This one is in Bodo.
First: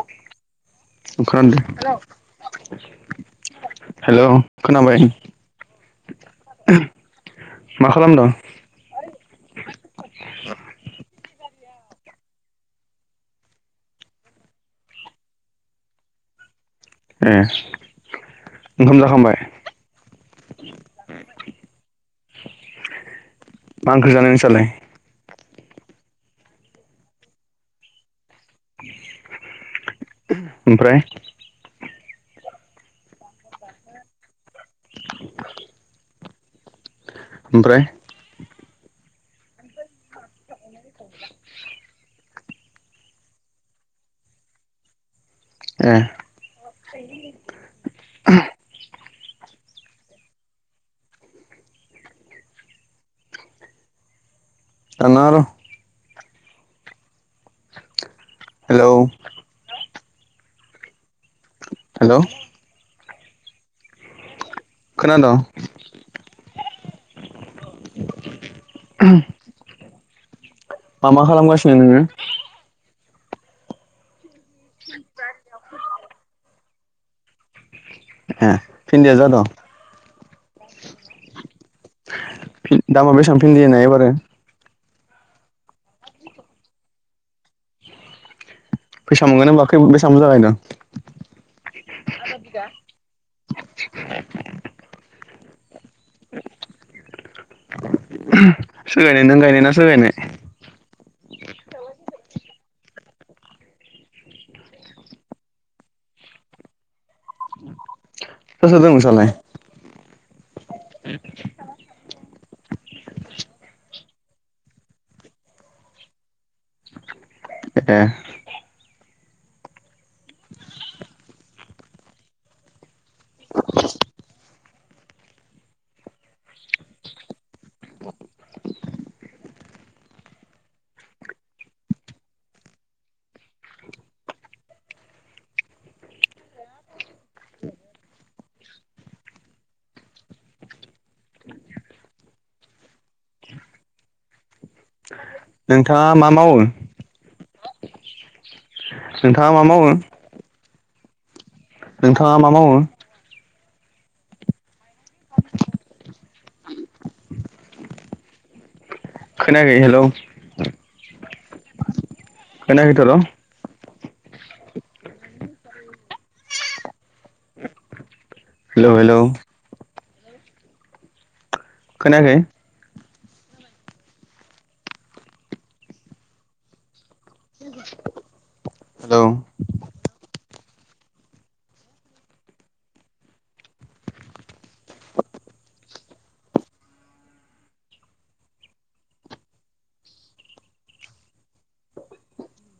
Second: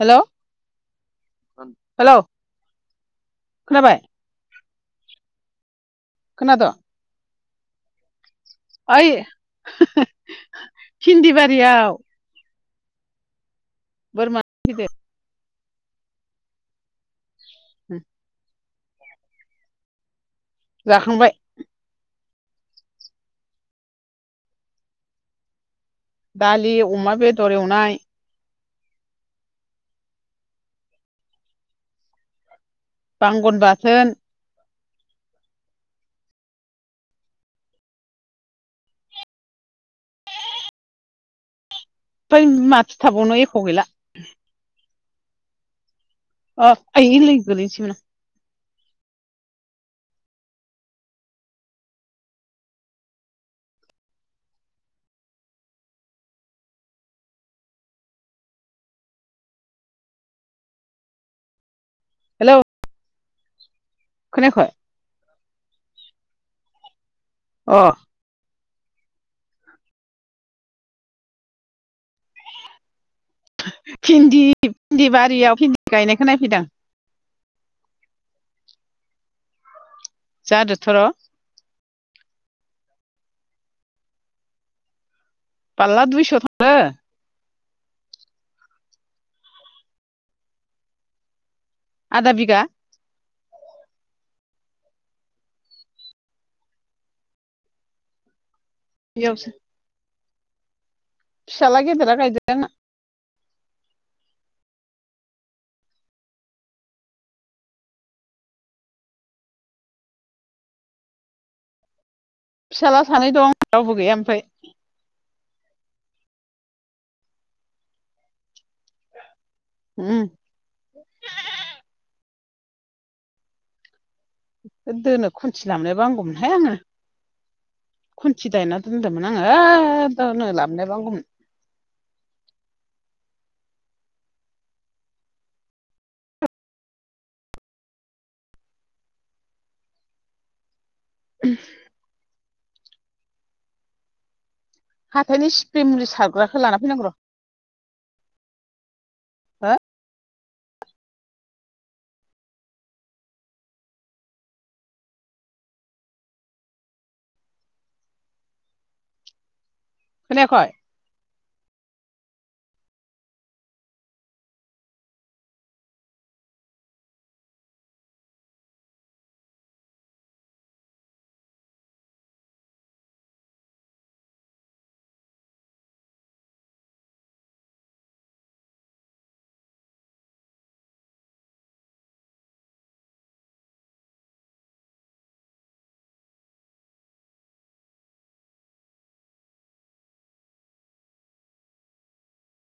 हेल' खोनादों? हेलौ खोनाबाय हेल' खोनाबाय। खोनादो? मा खालामदों? ओइ फिनदि बारि आव बोरमा फैदों। ए [inaudible] ओंखाम जाखांबाय? जाखांबाय। मा ओंख्रि जानाय नोंसालाय? दालि अमा बेदर एवनाय। ओमफ्राय? बांगन बाथोन [inaudible] ओमफ्राय? [inaudible] ओमफ्राय माथो थाबावनो एख' गैला। ए अ ओइ लै गोलैनोसैमोन आं दान नाङा र हेलौ। हेल'। हेलौ खोनायाखै? खोनादों। अ [unintelligible] मा मा खालामगासिनो नोङो? भिन्दि भिन्दि बारियाव भिन्दि गायनायखौ नायफैदां ए‌ भिन्दिया‌ जादो जादोथ र दामा बेसेबां भिन्दि ना एबारो फाल्ला दुइस' थाङो फैसा मोनगोन होमबा खै बेसेबां बुजा गायदों आदा बिगा सोरगायनाय नों बेयावसो गायनाय ना‌ सोर गायनाय फिसाला गेदेरा गायदों आंना सोर‌ सोर‌ दं नोंसालाय [inaudible] फिसाला सानै दं रावबो गैया ओमफाय ए होम दोनो खनथि लाबोनायबा हागौमोनहाय आङो खुन्थि दान्ना दोनदोंमोन आङो दोनो लाबनायबा हामगौमोन ओम हाथायनि सिप्रे मुलि नोंथाङा मा मावो सारग्राखौ लाना फैनांगौ र' नोंथाङा मा मावो नोंथाङा मा मावो खोनायाखै हेल खोनायाखय खनायाखै थ' आर' हेलौ हेलौ खोनायाखै हेल'